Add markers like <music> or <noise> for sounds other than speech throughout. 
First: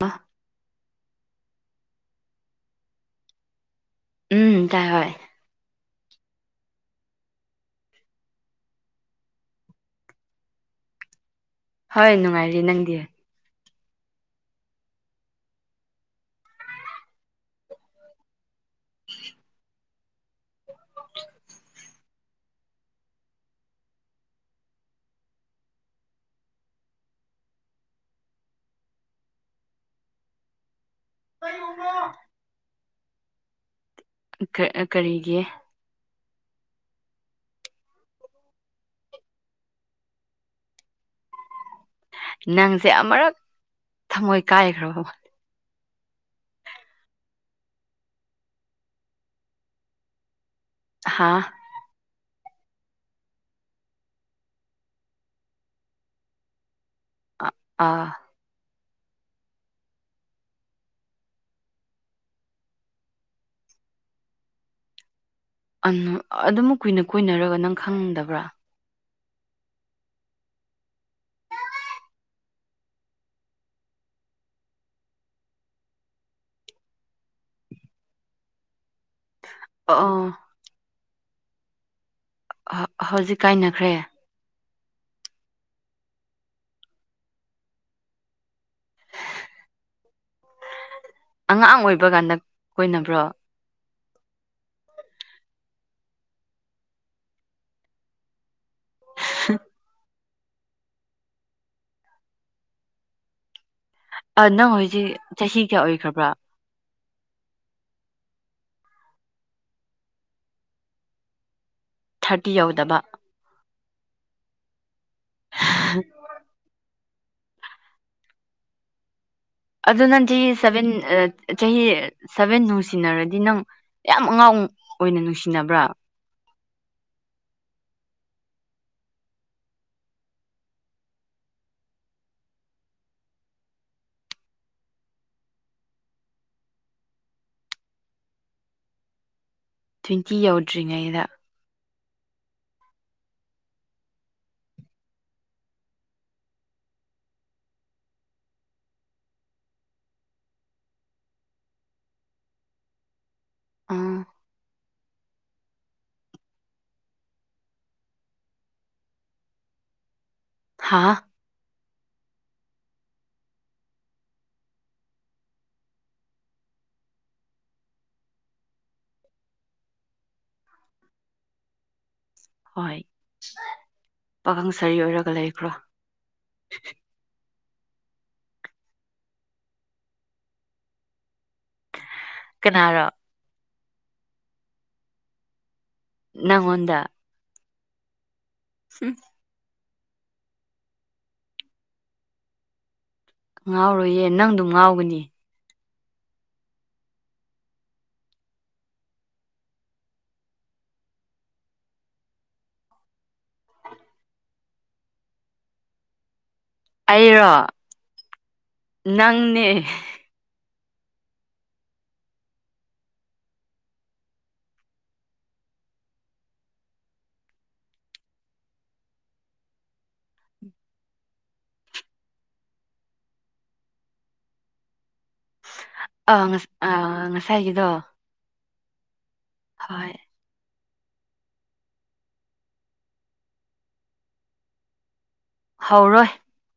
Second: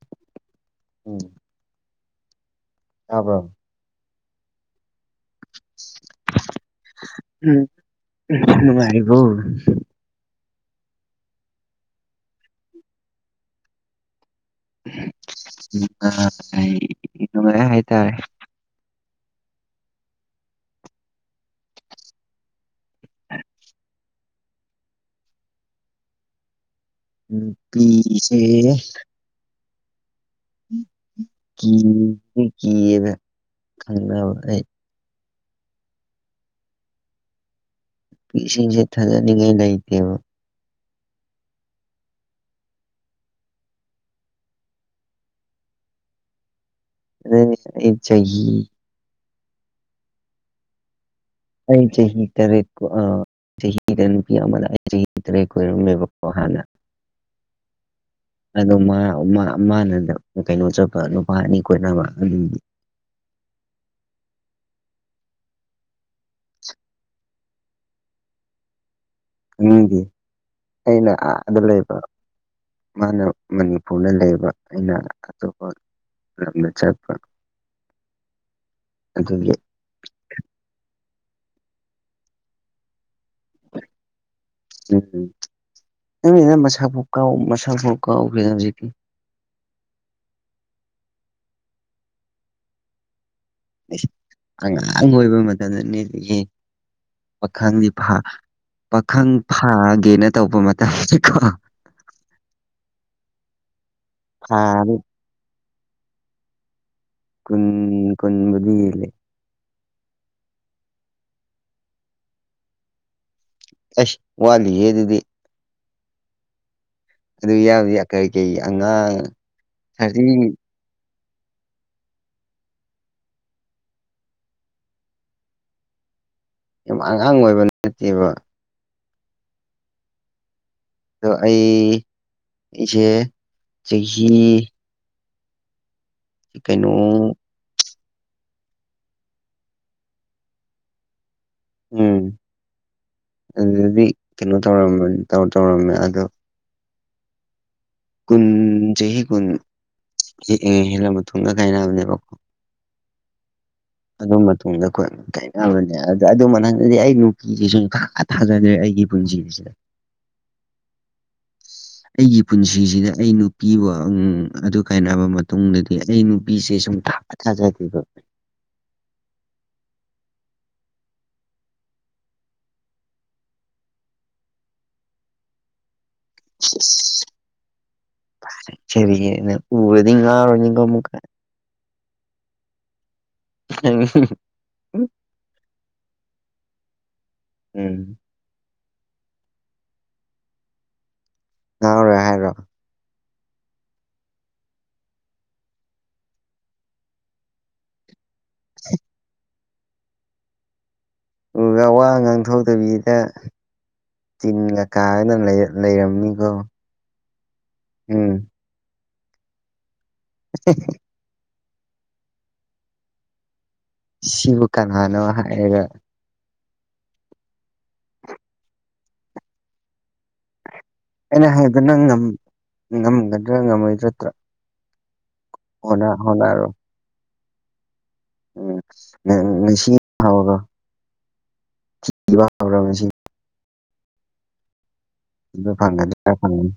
ꯕꯥ ꯎꯝ ꯇꯥꯕ꯭ꯔꯥ ꯎꯝ ꯇꯥꯏ ꯕꯥꯏ ꯅꯨꯡꯉꯥꯏꯔꯤꯕꯣ ꯍꯣꯏ ꯅꯨꯡꯉꯥꯏꯔꯤ ꯅꯪꯗꯤ ꯅꯨꯡꯉꯥꯏ ꯅꯨꯡꯉꯥꯏ ꯍꯥꯏꯇꯥꯔꯦ <unintelligible> ꯎꯝ ꯅꯨꯄꯤꯁꯦ ꯀꯤ ꯀꯤꯌꯦꯅ ꯈꯪꯅꯕ ꯑꯩ ꯀꯔꯤꯒꯤ ꯄꯤꯁꯤꯡꯁꯦ ꯊꯥꯖꯅꯤꯡꯉꯥꯏ ꯂꯩꯇꯦꯕ꯫ ꯅꯪꯁꯦ ꯑꯃꯨꯔꯛ ꯊꯃꯣꯏ ꯀꯥꯏꯈ꯭ꯔꯕꯣ ꯑꯗꯨ ꯆꯍꯤ ꯍꯥꯥ ꯑꯩ ꯆꯍꯤ ꯆꯍꯤ ꯇꯔꯦꯠ ꯑꯥ ꯆꯍꯤꯍꯤꯗꯄꯤꯌꯥ ꯆꯍꯤꯔꯍ <inaudible> ꯑꯥ ꯑꯥ ꯑꯗꯣ ꯃꯥ ꯃꯥꯅ ꯀꯩꯅꯣ ꯆꯠꯄ ꯅꯨꯄꯥ ꯑꯅꯤ ꯀꯣꯏꯅꯕ ꯑꯗꯨꯒꯤ꯫ ꯑꯗꯨꯝ ꯀꯨꯏꯅ ꯀꯨꯏꯅꯔꯒ ꯅꯪ ꯈꯪꯗꯕ꯭ꯔꯥ ꯃꯤꯗꯤ ꯑꯩꯅ ꯑꯥꯗ ꯂꯩꯕ ꯃꯥꯅ ꯃꯅꯤꯄꯨꯔꯗ ꯂꯩꯕ ꯑꯩꯅ ꯑꯇꯣꯞꯄ ꯂꯝꯗ ꯆꯠꯄꯥ ꯑꯗꯨꯒꯤ ꯑꯧ ꯍꯧꯖꯤꯛ ꯀꯥꯏꯅꯈ꯭ꯔꯦ ꯈꯪꯗꯦꯗ ꯃꯁꯛ ꯐꯥꯎ ꯀꯥꯎ ꯃꯁꯛ ꯐꯥꯎ ꯀꯥꯎꯈ꯭ꯔꯦꯗ ꯍꯧꯖꯤꯛꯀꯤ꯫ ꯑꯉꯥꯡ ꯑꯣꯏꯕ ꯀꯥꯟꯗ ꯀꯅꯕ꯭ꯔꯣ ꯑꯉꯥꯡ ꯑꯣꯏꯕ ꯃꯇꯝꯗꯅꯦꯗꯒꯤ ꯄꯥꯈꯪ ꯅꯤꯄꯥ ꯄꯥꯈꯪ ꯐꯥꯒꯦꯅ ꯇꯧꯕ ꯃꯇꯝꯗꯀꯣ ꯅꯪ ꯊꯥꯗꯤ ꯍꯣꯏꯁꯤ ꯆꯍꯤ ꯀꯌꯥ ꯑꯣꯏꯈ꯭ꯔꯕ꯭ꯔꯥ ꯈꯨꯟ ꯈꯨꯟꯕꯨꯗꯤ ꯍꯦꯜꯂꯦ꯫ ꯊꯥꯔꯇꯤ ꯌꯎꯗꯕ ꯑꯦꯁ ꯋꯥꯂꯤꯌꯦꯗꯨꯗꯤ <inaudible> ꯑꯗꯨ ꯌꯥꯎꯗꯤ ꯀꯩ ꯀꯩ ꯑꯉꯥꯡ ꯑꯗꯨꯣ ꯊꯥꯔꯇꯤ ꯅꯪ ꯆꯍꯤ ꯁꯕꯦꯟ ꯆꯍꯤ ꯁꯚꯦꯟ ꯅꯨꯡꯁꯤꯅꯔꯗꯤ ꯅꯪ ꯌꯥꯝ ꯑꯉꯥꯡ ꯑꯣꯏꯅ ꯅꯨꯡꯁꯤꯅꯕ꯭ꯔꯥ ꯌꯥꯝ ꯑꯉꯥꯡ ꯑꯣꯏꯕ ꯅꯠꯇꯦꯕ ꯑꯗꯣ ꯑꯩ ꯑꯩꯁꯦ ꯆꯍꯤ꯫ ꯀꯩꯅꯣ ꯇ꯭ꯋꯤꯡꯀꯤ ꯌꯧꯗ꯭ꯔꯤꯉꯩꯗ꯫ ꯎꯝ ꯑꯗꯨꯗꯤ ꯀꯩꯅꯣ ꯇꯧꯔꯝꯕꯅꯤ ꯇꯧꯔꯝꯃꯦ ꯑꯗꯣ ꯀꯨꯟ ꯆꯍꯤ ꯀꯨꯟ ꯍꯦꯛꯉ ꯍꯦꯜꯂꯕ ꯊꯨꯡꯒ ꯀꯥꯏꯅꯕꯅꯦꯕꯀꯣ ꯎꯝ ꯑꯗꯨ ꯃꯇꯨꯡꯗ ꯑꯩꯈꯣꯏ ꯀꯩ꯫ ꯌꯥꯝꯕꯅꯦ ꯑꯗ ꯑꯗꯨ ꯃꯅꯛꯗꯗꯤ ꯑꯩ ꯅꯨꯄꯤꯁꯤꯁꯨ ꯁꯨꯡꯊ ꯊꯖꯗ꯭ꯔꯦ ꯑꯩꯒꯤ ꯄꯨꯟꯁꯤ ꯁꯤꯗ꯫ ꯍꯥꯥ ꯑꯩꯒꯤ ꯄꯨꯟꯁꯤꯁꯤꯗ ꯑꯩ ꯅꯨꯄꯤ ꯋꯥ ꯑꯗꯨ ꯀꯥꯏꯅꯔꯕ ꯃꯇꯨꯡꯗꯗꯤ ꯑꯩ ꯅꯨꯄꯤꯁꯦ ꯁꯨꯝ ꯊꯖꯥꯏꯕꯣ ꯍꯣꯏ ꯄꯥꯈꯪ ꯁꯥꯔꯤ ꯑꯣꯏꯔꯒ ꯂꯩꯈ꯭ꯔꯣ꯫ ꯆꯦꯔꯤꯑꯦꯅ ꯎꯔꯗꯤ ꯉꯥꯎꯔꯅꯤ ꯀꯣ ꯑꯃꯨꯛꯀ꯫ ꯀꯅꯥꯔꯣ꯫ <unintelligible> ꯅꯪꯉꯣꯟꯗ꯫ ꯎꯝ꯫ ꯁꯤ ꯉꯥꯎꯔꯣꯏ ꯍꯥꯏꯔꯣ ꯉꯥꯎꯔꯣꯏꯌꯦ ꯅꯪꯗꯣ ꯉꯥꯎꯒꯅꯤ ꯎ ꯋꯥ ꯉꯥꯡꯊꯣꯛꯗꯕꯤꯗ ꯇꯤꯟꯒ ꯀꯥꯔ ꯂꯩꯔꯝꯃꯤꯀꯣ꯫ ꯑꯩꯔꯣ꯫ ꯎꯝ꯫ ꯅꯪꯅꯦ꯫ <unintelligible> ꯁꯤꯕꯨ ꯀꯅꯥꯅꯣ ꯍꯥꯏꯔꯒ꯫ <unintelligible> ꯑꯩꯅ ꯍꯥꯏꯗꯨꯅꯪ ꯉꯝꯒꯗ꯭ꯔꯥ ꯉꯝꯃꯣꯏꯗ꯭ꯔꯠꯇ꯭ꯔꯥ ꯑ ꯍꯣꯠꯅꯔꯣ ꯉꯁ ꯑꯥ ꯉꯁꯥꯏꯒꯤꯗꯣ ꯎꯝ ꯍꯣꯏ <unintelligible> ꯋꯥꯕꯔꯣ ꯉꯁꯤ꯫ ꯑꯗꯨ ꯐꯪꯒꯅꯤ ꯍꯧꯔꯣꯏ ꯈ ꯐꯪꯒꯅꯤ꯫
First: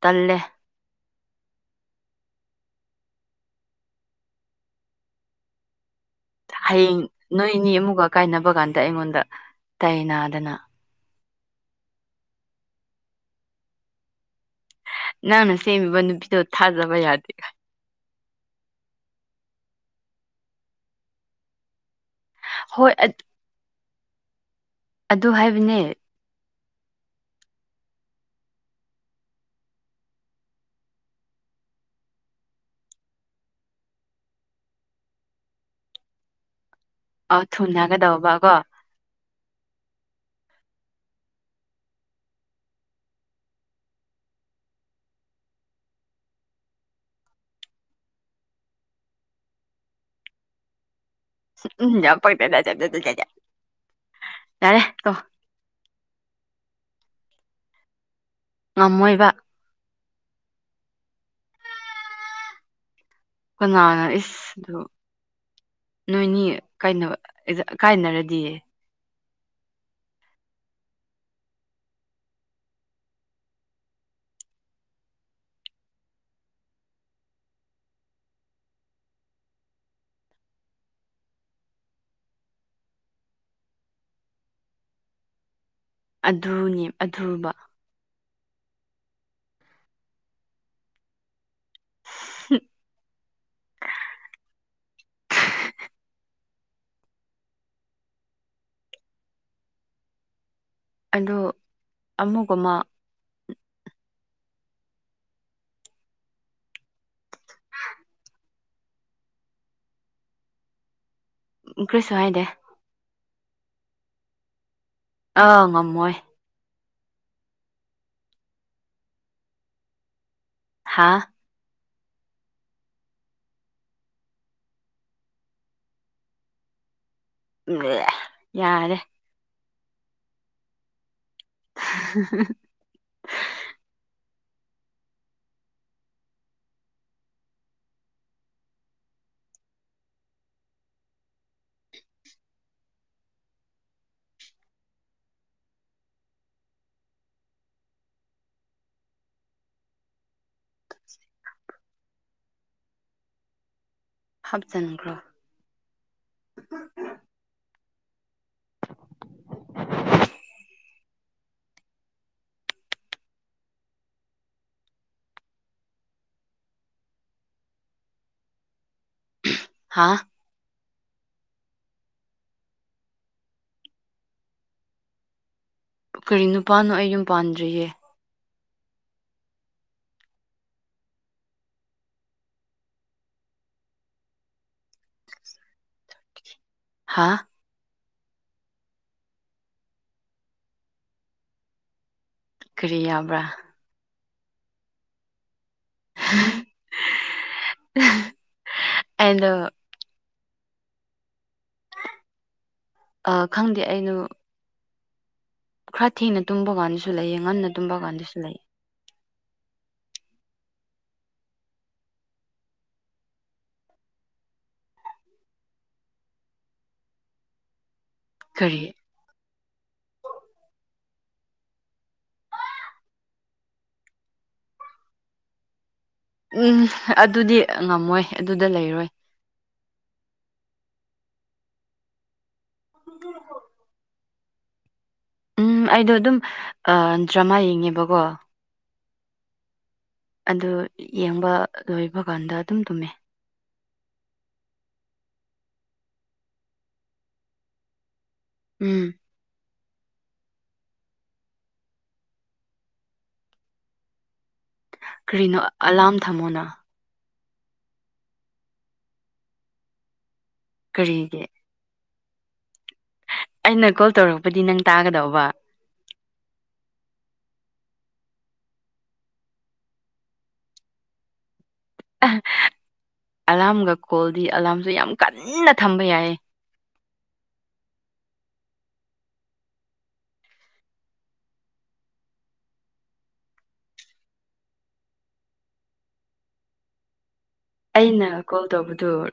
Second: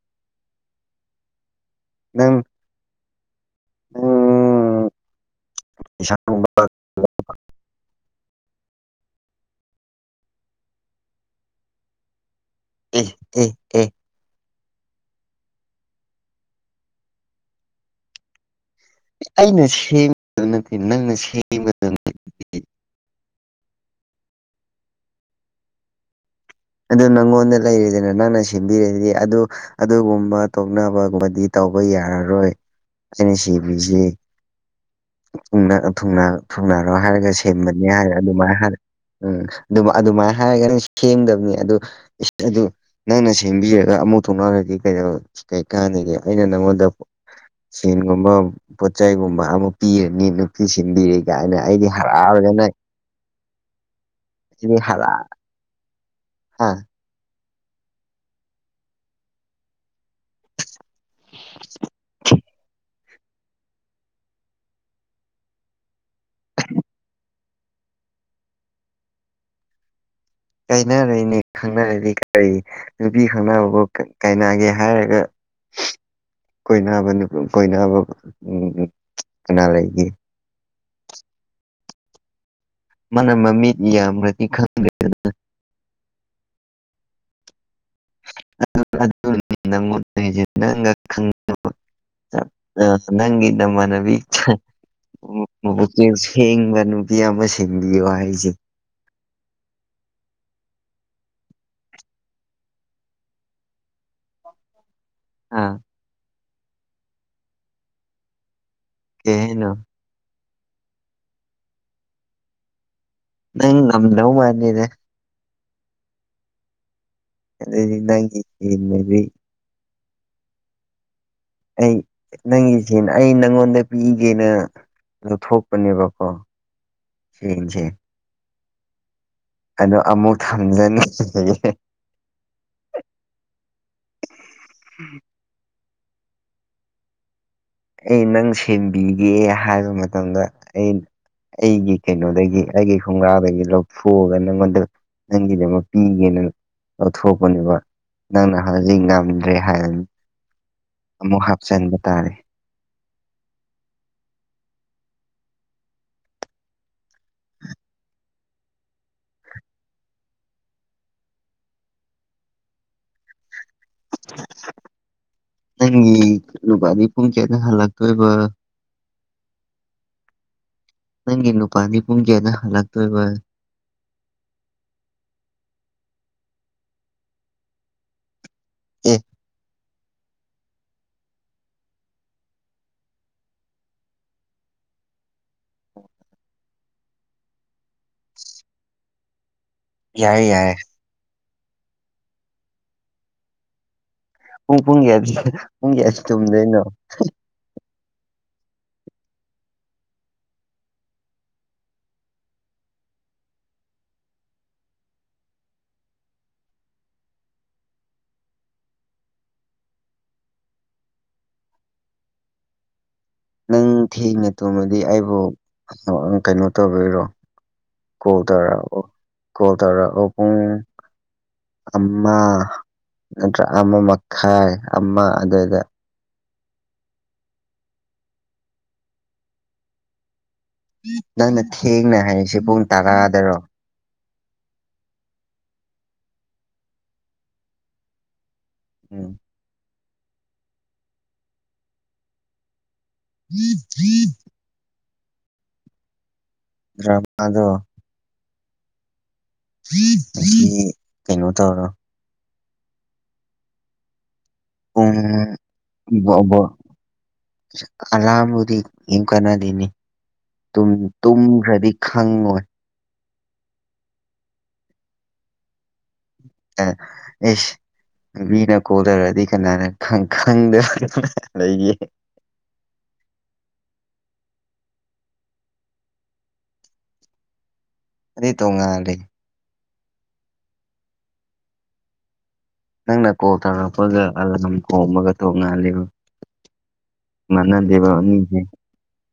ꯇꯜꯂꯦ꯫ ꯅꯪ꯫ ꯑꯣ ꯄꯩꯁꯥ ꯍꯌꯦꯡ ꯅꯣꯏ ꯅꯤ ꯑꯃꯨꯛꯒ ꯀꯥꯏꯅꯕ ꯀꯥꯟꯗ ꯑꯩꯉꯣꯟꯗ ꯇꯥꯏ ꯅꯥꯗꯅ ꯎꯝ ꯎꯝ ꯅꯪꯅ ꯁꯦꯝꯃꯤꯕ ꯅꯨꯄꯤꯗꯣ ꯊꯥꯖꯕ ꯌꯥꯗꯦ ꯑꯩꯅ ꯁꯦꯝꯕꯗ ꯅꯠꯇꯦ ꯅꯪꯅ ꯁꯦꯝꯒꯗꯕꯅꯦ꯫ ꯍꯣꯏ ꯑ꯫ ꯑꯗꯨ ꯍꯥꯏꯕꯅꯦ ꯑꯗꯨ ꯅꯪꯉꯣꯟꯗ ꯂꯩꯔꯤꯗꯅ ꯅꯪꯅ ꯁꯤꯟꯕꯤꯔꯗꯤ ꯑꯗꯨ ꯑꯗꯨꯒꯨꯝꯕ ꯇꯣꯛꯅꯕꯒꯨꯝꯕꯗꯤ ꯇꯧꯕ ꯌꯥꯔꯔꯣꯏ ꯑꯩꯅ ꯁꯤꯕꯤꯁꯤ ꯊꯨꯡꯅ ꯊꯨꯡꯅꯔꯣ ꯍꯥꯏꯔꯒ ꯑ ꯁꯦꯝꯕꯅꯤ ꯍꯥꯏꯔꯦ ꯊꯨꯅꯒꯗꯧꯕ ꯀꯣ ꯑꯗꯨꯃꯥꯏꯅ ꯍꯜꯂ ꯎꯝ ꯑꯗꯨꯃꯥꯏꯅ ꯍꯥꯏꯔꯒ ꯁꯦꯝꯗꯕꯅꯤ ꯑꯗꯨ ꯑꯗꯨ꯫ ꯅꯪꯅ ꯁꯦꯝꯕꯤꯔꯒ ꯑꯃꯨꯛ ꯊꯣꯛꯅꯔꯗꯤ ꯀꯩꯗꯧ ꯀꯩꯀꯥꯟꯅꯒꯦ ꯑꯩꯅ ꯅꯪꯉꯣꯟꯗ ꯁꯦꯟꯒꯨꯝꯕ ꯄꯣꯠꯆꯥꯏꯒꯨꯝꯕ ꯑꯃ ꯄꯤꯔꯅꯤ ꯅꯨꯄꯤ ꯁꯤꯡꯗꯤ꯫ ꯀꯥꯏꯅ ꯑꯩꯗꯤ ꯎꯝ ꯌꯥꯝ ꯄꯛꯇꯦꯗ ꯍꯔꯥꯎꯔꯒꯅꯣꯏꯗꯤ ꯌꯥꯔꯦ ꯍꯔ꯫ ꯇꯣ ꯍꯥ ꯉꯝꯃꯣꯏꯕ꯫ <unintelligible> ꯀꯅꯥꯅ ꯏꯁꯗꯣ ꯅꯣꯏꯅꯤ ꯀꯩꯅꯣ ꯀꯥꯏꯅꯔꯗꯤ꯫ ꯀꯥꯏꯅꯔꯏꯅꯤ ꯈꯪꯅꯔꯗꯤ ꯀꯔꯤ ꯅꯨꯄꯤ ꯈꯪꯅꯕꯕꯨ ꯀꯥꯏꯅꯒꯦ ꯍꯥꯏꯔꯒ <inaudible> ꯀꯣꯏꯅꯕ ꯅꯨ ꯀꯣꯏꯅꯕ ꯎꯝ ꯎ ꯀꯅꯥ ꯂꯩꯒꯦ꯫ ꯃꯥꯥꯟꯅ ꯃꯃꯤꯠ ꯌꯥꯝꯕꯗꯤ ꯈꯪꯗꯦ꯫ ꯑꯗꯨꯅꯦ ꯑꯗꯨꯕ꯫ <unintelligible> ꯑ ꯅꯪ ꯅ ꯃꯅꯕꯤꯁꯤ ꯊꯦꯡꯕ ꯅꯨꯄꯤ ꯑꯃ ꯁꯤꯟꯕꯤꯌꯣ ꯍꯥꯏꯁꯦ꯫ ꯑꯗꯣ ꯑꯃꯨꯒ ꯑꯃ ꯍꯥ <inaudible> ꯀꯩ ꯍꯥꯏꯅꯣ ꯀꯔꯤꯁꯨ ꯍꯥꯏꯗꯦ꯫ ꯅꯪꯪ ꯉꯗꯧ ꯃꯥꯥꯟꯗ‌ꯦꯗ ꯑꯥ ꯉꯝꯃꯣꯏ꯫ ꯑꯗꯩꯗꯤ ꯅꯪꯒꯤ ꯏꯕꯤ꯫ ꯍꯥꯥ ꯑꯩ ꯅꯪꯉꯣꯟꯗ ꯄꯤꯒꯦꯅ ꯑꯗꯨ ꯊꯣꯛꯄꯅꯦꯕꯀꯣ ꯌꯥꯔꯦ꯫ ꯑꯗꯣ ꯑꯃꯨꯛ ꯊꯝꯖꯅꯤꯡ꯫ <inaudible> <inaudible> ꯑꯩ ꯅꯪ ꯁꯦꯝꯦꯟꯕꯤꯒꯦ ꯍꯥꯏꯕ ꯃꯇꯝꯗ ꯑꯩ ꯑꯩꯒꯤ ꯀꯩꯅꯣꯗꯒꯤ ꯑꯩꯒꯤ ꯈꯣꯡꯒ꯭ꯔꯥꯗꯒꯤ ꯂꯧꯊꯣꯛꯑꯒ ꯅꯪꯉꯣꯟꯗ ꯅꯪꯒꯤꯅꯦ ꯑꯃ ꯄꯤꯒꯦꯅ ꯂꯧꯊꯣꯛꯄꯅꯦꯕ ꯅꯪꯅ ꯍꯧꯖꯤꯛ ꯉꯝꯗ꯭ꯔꯦ ꯍꯥꯏꯔꯅꯤ꯫ ꯑꯃꯨꯛ ꯍꯥꯞꯆꯤꯟꯕ ꯇꯥꯔꯦ꯫ ꯍꯥꯞꯆꯟꯒ꯭ꯔꯣ ꯅꯪꯒꯤ ꯂꯨꯄꯥꯗꯤ ꯄꯨꯡ ꯀꯌꯥꯗ ꯍꯜꯂꯛꯇꯣꯏꯕ ꯍꯥꯥ ꯅꯪꯒꯤ ꯅꯨꯄꯥꯅꯤ ꯄꯨꯡꯀꯌꯥꯗ ꯍꯜꯂꯛꯇꯣꯏꯕ ꯀꯔꯤ ꯅꯨꯄꯥꯅꯣ ꯑꯩ ꯌꯨꯝ ꯄꯥꯟꯗ꯭ꯔꯤꯌꯦ꯫ ꯑꯥ ꯍꯥꯥ ꯌꯥꯏ ꯌꯥꯏ ꯀꯔꯤ ꯌꯥꯕ꯭ꯔꯥ ꯄꯨꯡ ꯄꯨꯡ ꯀꯌꯥ ꯄꯨꯡ ꯀꯌꯥꯁꯤ ꯇꯨꯝꯗꯣꯏꯅꯣ? ꯑꯩꯗꯣ ꯑ ꯈꯪꯗꯦ ꯑꯩꯅꯣ ꯈꯔ ꯊꯦꯡꯅ ꯇꯨꯝꯕ ꯀꯥꯟꯗꯁꯨ ꯂꯩꯑ ꯉꯟꯅ ꯇꯨꯝꯕ ꯀꯥꯟꯗꯁꯨ ꯂꯩꯑ ꯅꯪ ꯊꯦꯡꯅ ꯇꯣꯃꯗꯤ ꯑꯩꯕꯨ ꯀꯩꯅꯣ ꯇꯧꯕꯗꯔꯣ ꯀꯣꯜ ꯀꯔꯤ ꯇꯔꯛꯑꯣ ꯀꯣꯜ ꯇꯔꯛꯑꯣ ꯄꯨꯡ ꯑꯃ ꯅꯠꯇ꯭ꯔ ꯑꯃ ꯃꯈꯥꯏ ꯑꯃ ꯑꯗꯨꯏꯗ ꯎꯝ ꯑꯗꯨꯗꯤ ꯉꯝꯃꯣꯏ ꯑꯗꯨꯗ ꯂꯩꯔꯣꯏ ꯅꯪꯅ ꯊꯦꯡꯅ ꯍꯥꯏꯔꯤꯁꯤ ꯄꯨꯡ ꯇꯔꯥꯗꯔꯣ ꯎꯝ ꯑꯩꯗꯣ ꯑꯗꯨꯝ ꯗ꯭ꯔꯃꯥ ꯌꯦꯡꯉꯦꯕꯀꯣ ꯎꯝ ꯑꯗꯨ ꯌꯦꯡꯕ ꯂꯣꯏꯕ ꯀꯥꯟꯗ ꯑꯗꯨꯝ ꯇꯨꯝꯃꯦ <unintelligible> ꯀꯔꯝꯕꯅ‌ꯣ ꯎꯝ ꯀꯩꯅꯣ ꯇꯧꯔꯣ ꯀꯔꯤꯅꯣ ꯑꯂꯥꯔꯝ ꯑꯣ ꯊꯝꯃꯣꯅ ꯀꯥꯅꯕꯨꯗꯤ ꯀꯅꯥꯗ‌ꯦꯅ‌ꯦ ꯀꯔꯤꯒꯤ ꯇꯨꯝꯗ꯭ꯔꯗꯤ ꯈꯪꯉꯣꯏ ꯑꯩꯅ ꯀꯣꯜ ꯇꯧꯔꯛꯄꯗꯤ ꯅꯪ ꯇꯥꯒꯗꯧꯕ ꯑꯦ ꯑꯩꯁ ꯃꯤꯅ ꯀꯣꯜ ꯇꯧꯔꯛꯑꯗꯤ ꯀꯅꯥꯅ ꯈꯪꯗꯕ ꯂꯩꯒꯦ ꯑꯂꯥꯝꯒ ꯀꯣꯜꯗꯤ ꯑꯂꯥꯝꯁꯨ ꯌꯥꯝ ꯀꯟꯅ ꯊꯝꯕ ꯌꯥꯏꯌꯦ ꯑꯗꯨꯗꯤ ꯇꯣꯡꯉꯥꯟꯂꯦ ꯅꯪꯅ ꯀꯣꯜ ꯇꯧꯔꯛꯄꯒ ꯑꯂꯥꯔꯝ ꯈꯣꯡꯕꯒ ꯇꯣꯡꯉꯥꯜꯂꯤꯕ ꯃꯥꯅꯗꯦꯕ ꯃꯤꯗꯤ ꯇꯕꯗꯣ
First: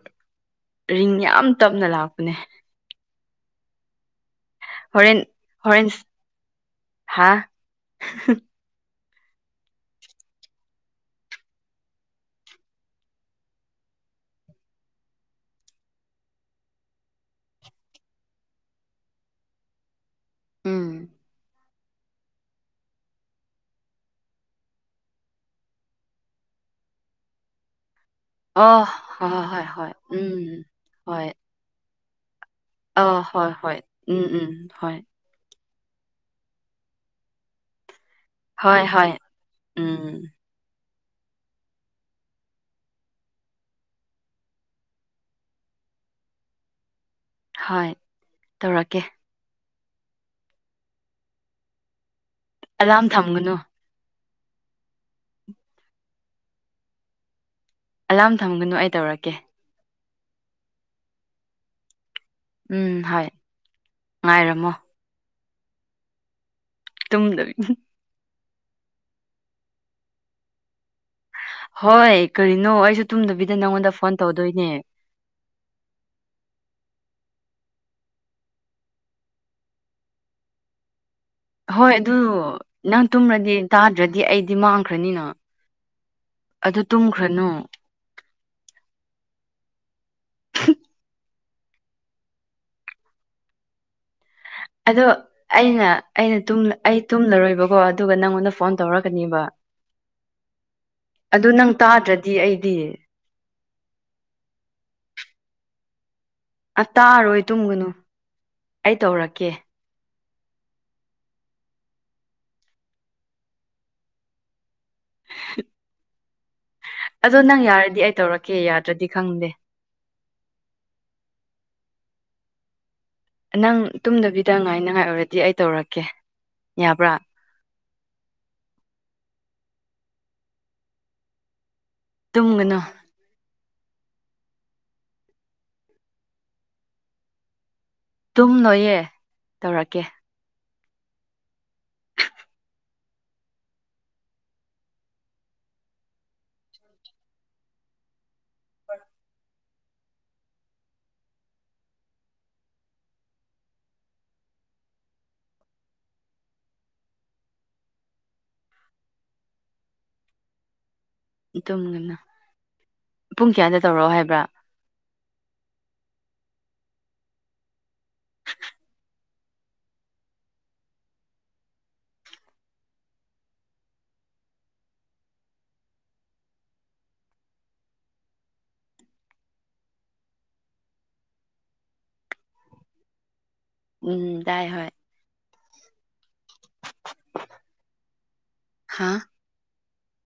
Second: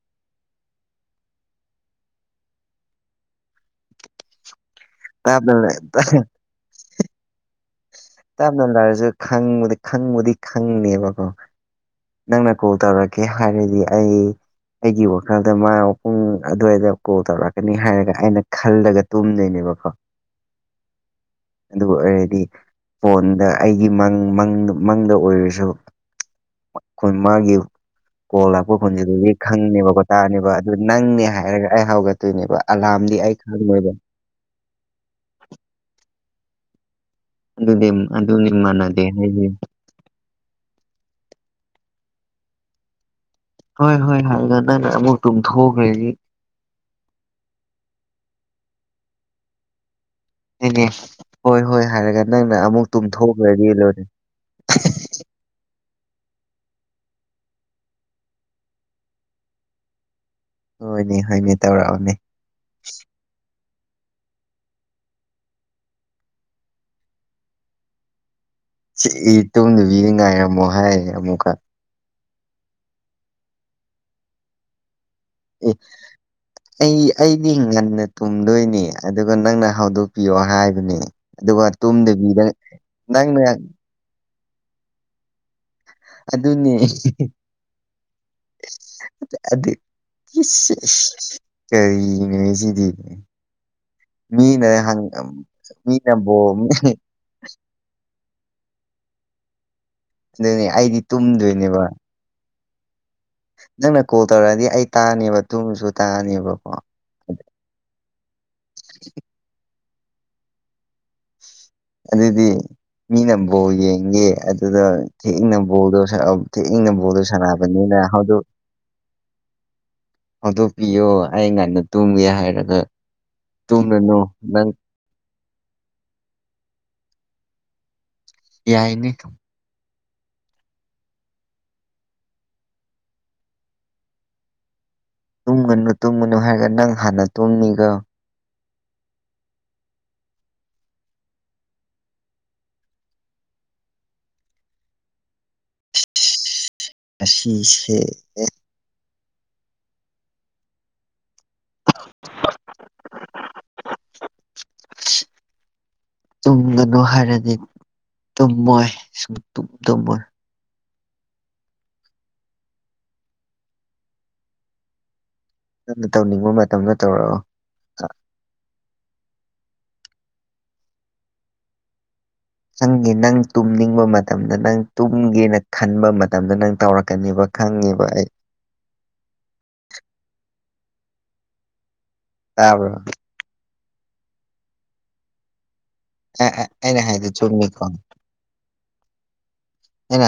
ꯔꯤꯡ ꯌꯥꯝ ꯇꯞꯅ ꯂꯥꯛꯄꯅꯦ ꯍꯣꯔꯦꯟ ꯇꯥꯞꯅ ꯍꯣꯔꯦꯟ ꯍꯥꯥ ꯇꯞꯅꯂꯥꯛꯑꯁꯨ ꯈꯪꯕꯗꯤ ꯈꯪꯕꯨꯗꯤ ꯈꯪꯅꯦꯕꯀꯣ ꯅꯪꯅ ꯀꯣꯜ ꯇꯧꯔꯛꯀꯦ ꯍꯥꯏꯔꯗꯤ ꯑꯩ ꯑꯩꯒꯤ ꯋꯥꯈꯜꯗ ꯃꯥꯅ ꯄꯨꯡ ꯑꯗꯨꯋꯥꯏꯗ ꯀꯣꯜ ꯇꯧꯔꯛꯀꯅꯤ ꯍꯥꯏꯔꯒ ꯑꯩꯅ ꯈꯜꯂꯒ ꯇꯨꯝꯗꯣꯏꯅꯦꯕꯀꯣ <inaudible> ꯑꯗꯨ ꯑꯣꯏꯔꯗꯤ ꯐꯣꯟꯗ ꯑꯩꯒꯤ ꯃꯪꯪ ꯃꯪꯗ ꯑꯣꯏꯔꯁꯨ ꯈꯣꯏ ꯃꯥꯒꯤ ꯀꯣꯜ ꯂꯥꯛꯄ ꯑꯣ ꯈꯣꯟꯖꯦꯟꯗꯨꯗꯤ ꯍꯣꯏ ꯍꯣꯏ ꯍꯣꯏ ꯍꯣꯏ ꯈꯪꯉꯦꯕꯀꯣ ꯎꯝ ꯇꯥꯥꯅꯦꯕ ꯑꯗꯨ ꯅꯪꯅꯦ ꯍꯥꯏꯔꯒ ꯑꯩ ꯍꯧꯒꯠꯇꯣꯏꯅꯦꯕ ꯑꯥ ꯑꯂꯥꯝꯗꯤ ꯑꯩ ꯍꯣꯏ ꯍꯣꯏ ꯈꯪꯉꯣꯏꯕ ꯎꯝ ꯎꯝ ꯍꯣꯏ ꯑꯗꯨꯗꯤ ꯑꯗꯨꯅꯤ ꯍꯣꯏ ꯃꯥꯟꯅꯗꯦ ꯍꯣꯏ ꯍꯥꯏꯁ‌ꯦ ꯎꯝ ꯍꯣꯏ ꯍꯣꯏ ꯍꯥꯏꯒ ꯅꯪꯅ ꯑꯃꯨꯛ ꯇꯨꯝꯊꯣꯛꯈ꯭ꯔꯗꯤ ꯍꯣꯏ ꯇꯧꯔꯛꯀꯦ ꯍꯣꯏ ꯍꯣꯏ ꯍꯥꯏꯔꯒ ꯅꯪꯅ ꯑꯃꯨꯛ ꯑꯂꯥꯔꯝ ꯊꯝꯒꯅꯨ ꯇꯨꯝꯊꯣꯛꯈ꯭ꯔꯗꯤ ꯂꯣꯏꯔꯦꯅꯦ ꯑꯂꯥꯔꯝ ꯊꯝꯒꯅꯨ ꯑꯩ ꯇꯧꯔꯛꯀꯦ ꯍꯣꯏꯅꯦ ꯍꯣꯏꯅꯦ ꯇꯧꯔꯛꯑꯣꯅꯦ ꯎꯝ ꯍꯣꯏ ꯉꯥꯏꯔꯝꯃꯣ ꯇꯨꯝꯗꯕꯤ ꯏꯁ ꯇꯨꯝꯗꯕꯤꯒ ꯉꯥꯏꯔꯝꯃꯣ ꯍꯥꯏꯌꯦ ꯑꯃꯨꯛꯀ ꯍꯣꯏ ꯀꯔꯤꯅꯣ ꯑꯩꯁꯨ ꯇꯨꯝꯗꯕꯤꯗ ꯅꯪꯉꯣꯟꯗ ꯐꯣꯟ ꯇꯧꯗꯣꯏꯅꯦ ꯏ ꯑꯩ ꯑꯩꯗꯤ ꯉꯟꯅ ꯇꯨꯝꯗꯣꯏꯅꯤ ꯑꯗꯨꯒ ꯅꯪꯅ ꯍꯧꯗꯣꯛꯄꯤꯌꯣ ꯍꯥꯏꯕꯅꯦ ꯑꯗꯨꯒ ꯍꯣꯏ ꯑꯗꯨ ꯇꯨꯝꯗꯕꯤꯗ ꯅꯪ ꯅꯪꯅ ꯇꯨꯝꯔꯗꯤ ꯇꯥꯗ꯭ꯔꯗꯤ ꯑꯩꯗꯤ ꯃꯥꯡꯈ꯭ꯔꯅꯤꯅ ꯑꯗꯨꯅꯦ ꯑꯗꯨ ꯇꯨꯝꯈ꯭ꯔꯅꯨ ꯑꯗꯨꯗꯤ ꯀꯔꯤꯅꯣꯅꯦ ꯁꯤꯗꯤ ꯃꯤꯅ ꯍꯪ ꯑꯗꯣ ꯑꯩꯅ ꯃꯤꯅꯕꯣ ꯑꯩꯅ ꯇꯨꯝ ꯑꯩ ꯇꯨꯝꯂꯔꯣꯏꯕꯀꯣ ꯑꯗꯨꯒ ꯅꯪꯉꯣꯟꯗ ꯐꯣꯟ ꯇꯧꯔꯛꯀꯅꯦꯕ ꯑꯗꯨꯅꯦ ꯑꯩꯗꯤ ꯑꯗꯨ ꯅꯪ ꯇꯨꯝꯗꯣꯏꯅꯦꯕ ꯇꯥꯗ꯭ꯔꯗꯤ ꯑꯩꯗꯤ ꯅꯪꯅ ꯀꯣꯜ ꯇꯧꯔꯛꯑꯗꯤ ꯑꯩ ꯇꯥꯅꯦꯕ ꯇꯨꯝꯃꯁꯨ ꯇꯥꯅꯦꯕꯀꯣ ꯑ ꯇꯥꯔꯣꯏ ꯇꯨꯝꯒꯅꯨ ꯑꯩ ꯇꯧꯔꯛꯀꯦ ꯑꯗꯨꯗꯤ ꯃꯤꯅ ꯕꯣꯜ ꯌꯦꯡꯒꯦ ꯑꯗꯨꯗ ꯊꯦꯡꯅ ꯕꯣꯜꯗ ꯊꯦꯡꯅ ꯕꯣꯜꯗꯣ ꯑꯗꯣ ꯅꯪ ꯁꯅꯕꯅꯤꯅ ꯌꯥꯔꯗꯤ ꯑꯩ ꯍꯗꯨ ꯇꯧꯔꯛꯀꯦ ꯌꯥꯗ꯭ꯔꯗꯤ <inaudible> ꯍꯧꯗꯣꯛꯄꯤꯌꯣ ꯑꯩ ꯉꯥꯟꯗ ꯇꯨꯝꯒꯦ ꯍꯥꯏꯔꯒ ꯅꯪ ꯇꯨꯝꯂꯅꯨ ꯇꯨꯝꯗꯕꯤꯗ ꯅꯪ ꯉꯥꯏꯅꯉꯥꯏ ꯑꯣꯏꯔꯗꯤ ꯑꯩ ꯇꯧꯔꯛꯀꯦ ꯌꯥꯕ꯭ꯔꯥ ꯌꯥꯏꯅ‌ꯦ ꯇꯨꯝꯒꯅꯨ ꯇꯨꯝꯒꯅꯨ ꯇꯨꯝꯒꯅꯨ ꯍꯥꯏꯔꯒ ꯅꯪ ꯍꯥꯟꯅ ꯇꯨꯝꯅꯤꯒꯣ ꯇꯨꯝꯂꯣꯏꯌꯦ ꯇꯧꯔꯛꯀꯦ ꯑꯁꯤ ꯁꯦ ꯑꯦ <inaudible> ꯇꯨꯝꯒꯅꯨ ꯍꯥꯏꯔꯗꯤ ꯇꯨꯝꯃꯣꯏ ꯁꯨꯝꯇꯨꯝ ꯇꯨꯝꯃꯣꯏ ꯇꯨꯝꯒꯅ ꯄꯨꯡ ꯀꯌꯥꯗ ꯇꯧꯔꯛꯑꯣ ꯍꯥꯏꯕ꯭ꯔꯥ ꯅꯪꯅ ꯇꯧꯅꯤꯡꯕ ꯃꯇꯝꯗ ꯇꯧꯔꯛꯑꯣ <unintelligible> ꯆꯪꯒꯤ ꯅꯪ ꯇꯨꯝꯅꯤꯡꯕ ꯃꯇꯝꯗ ꯅꯪ ꯇꯨꯝꯒꯦꯅ ꯈꯟꯕ ꯃꯇꯝꯗ ꯅꯪ ꯇꯧꯔꯛꯀꯅꯦꯕ ꯈꯪꯉꯤꯕ ꯑꯩ ꯇꯕ꯭ꯔ ꯎꯝ ꯇꯥꯏ ꯍꯣꯏ ꯑ ꯑ ꯑꯩꯅ ꯍꯥꯏꯗꯣ ꯆꯨꯝꯃꯤꯅꯤ ꯍꯥꯥ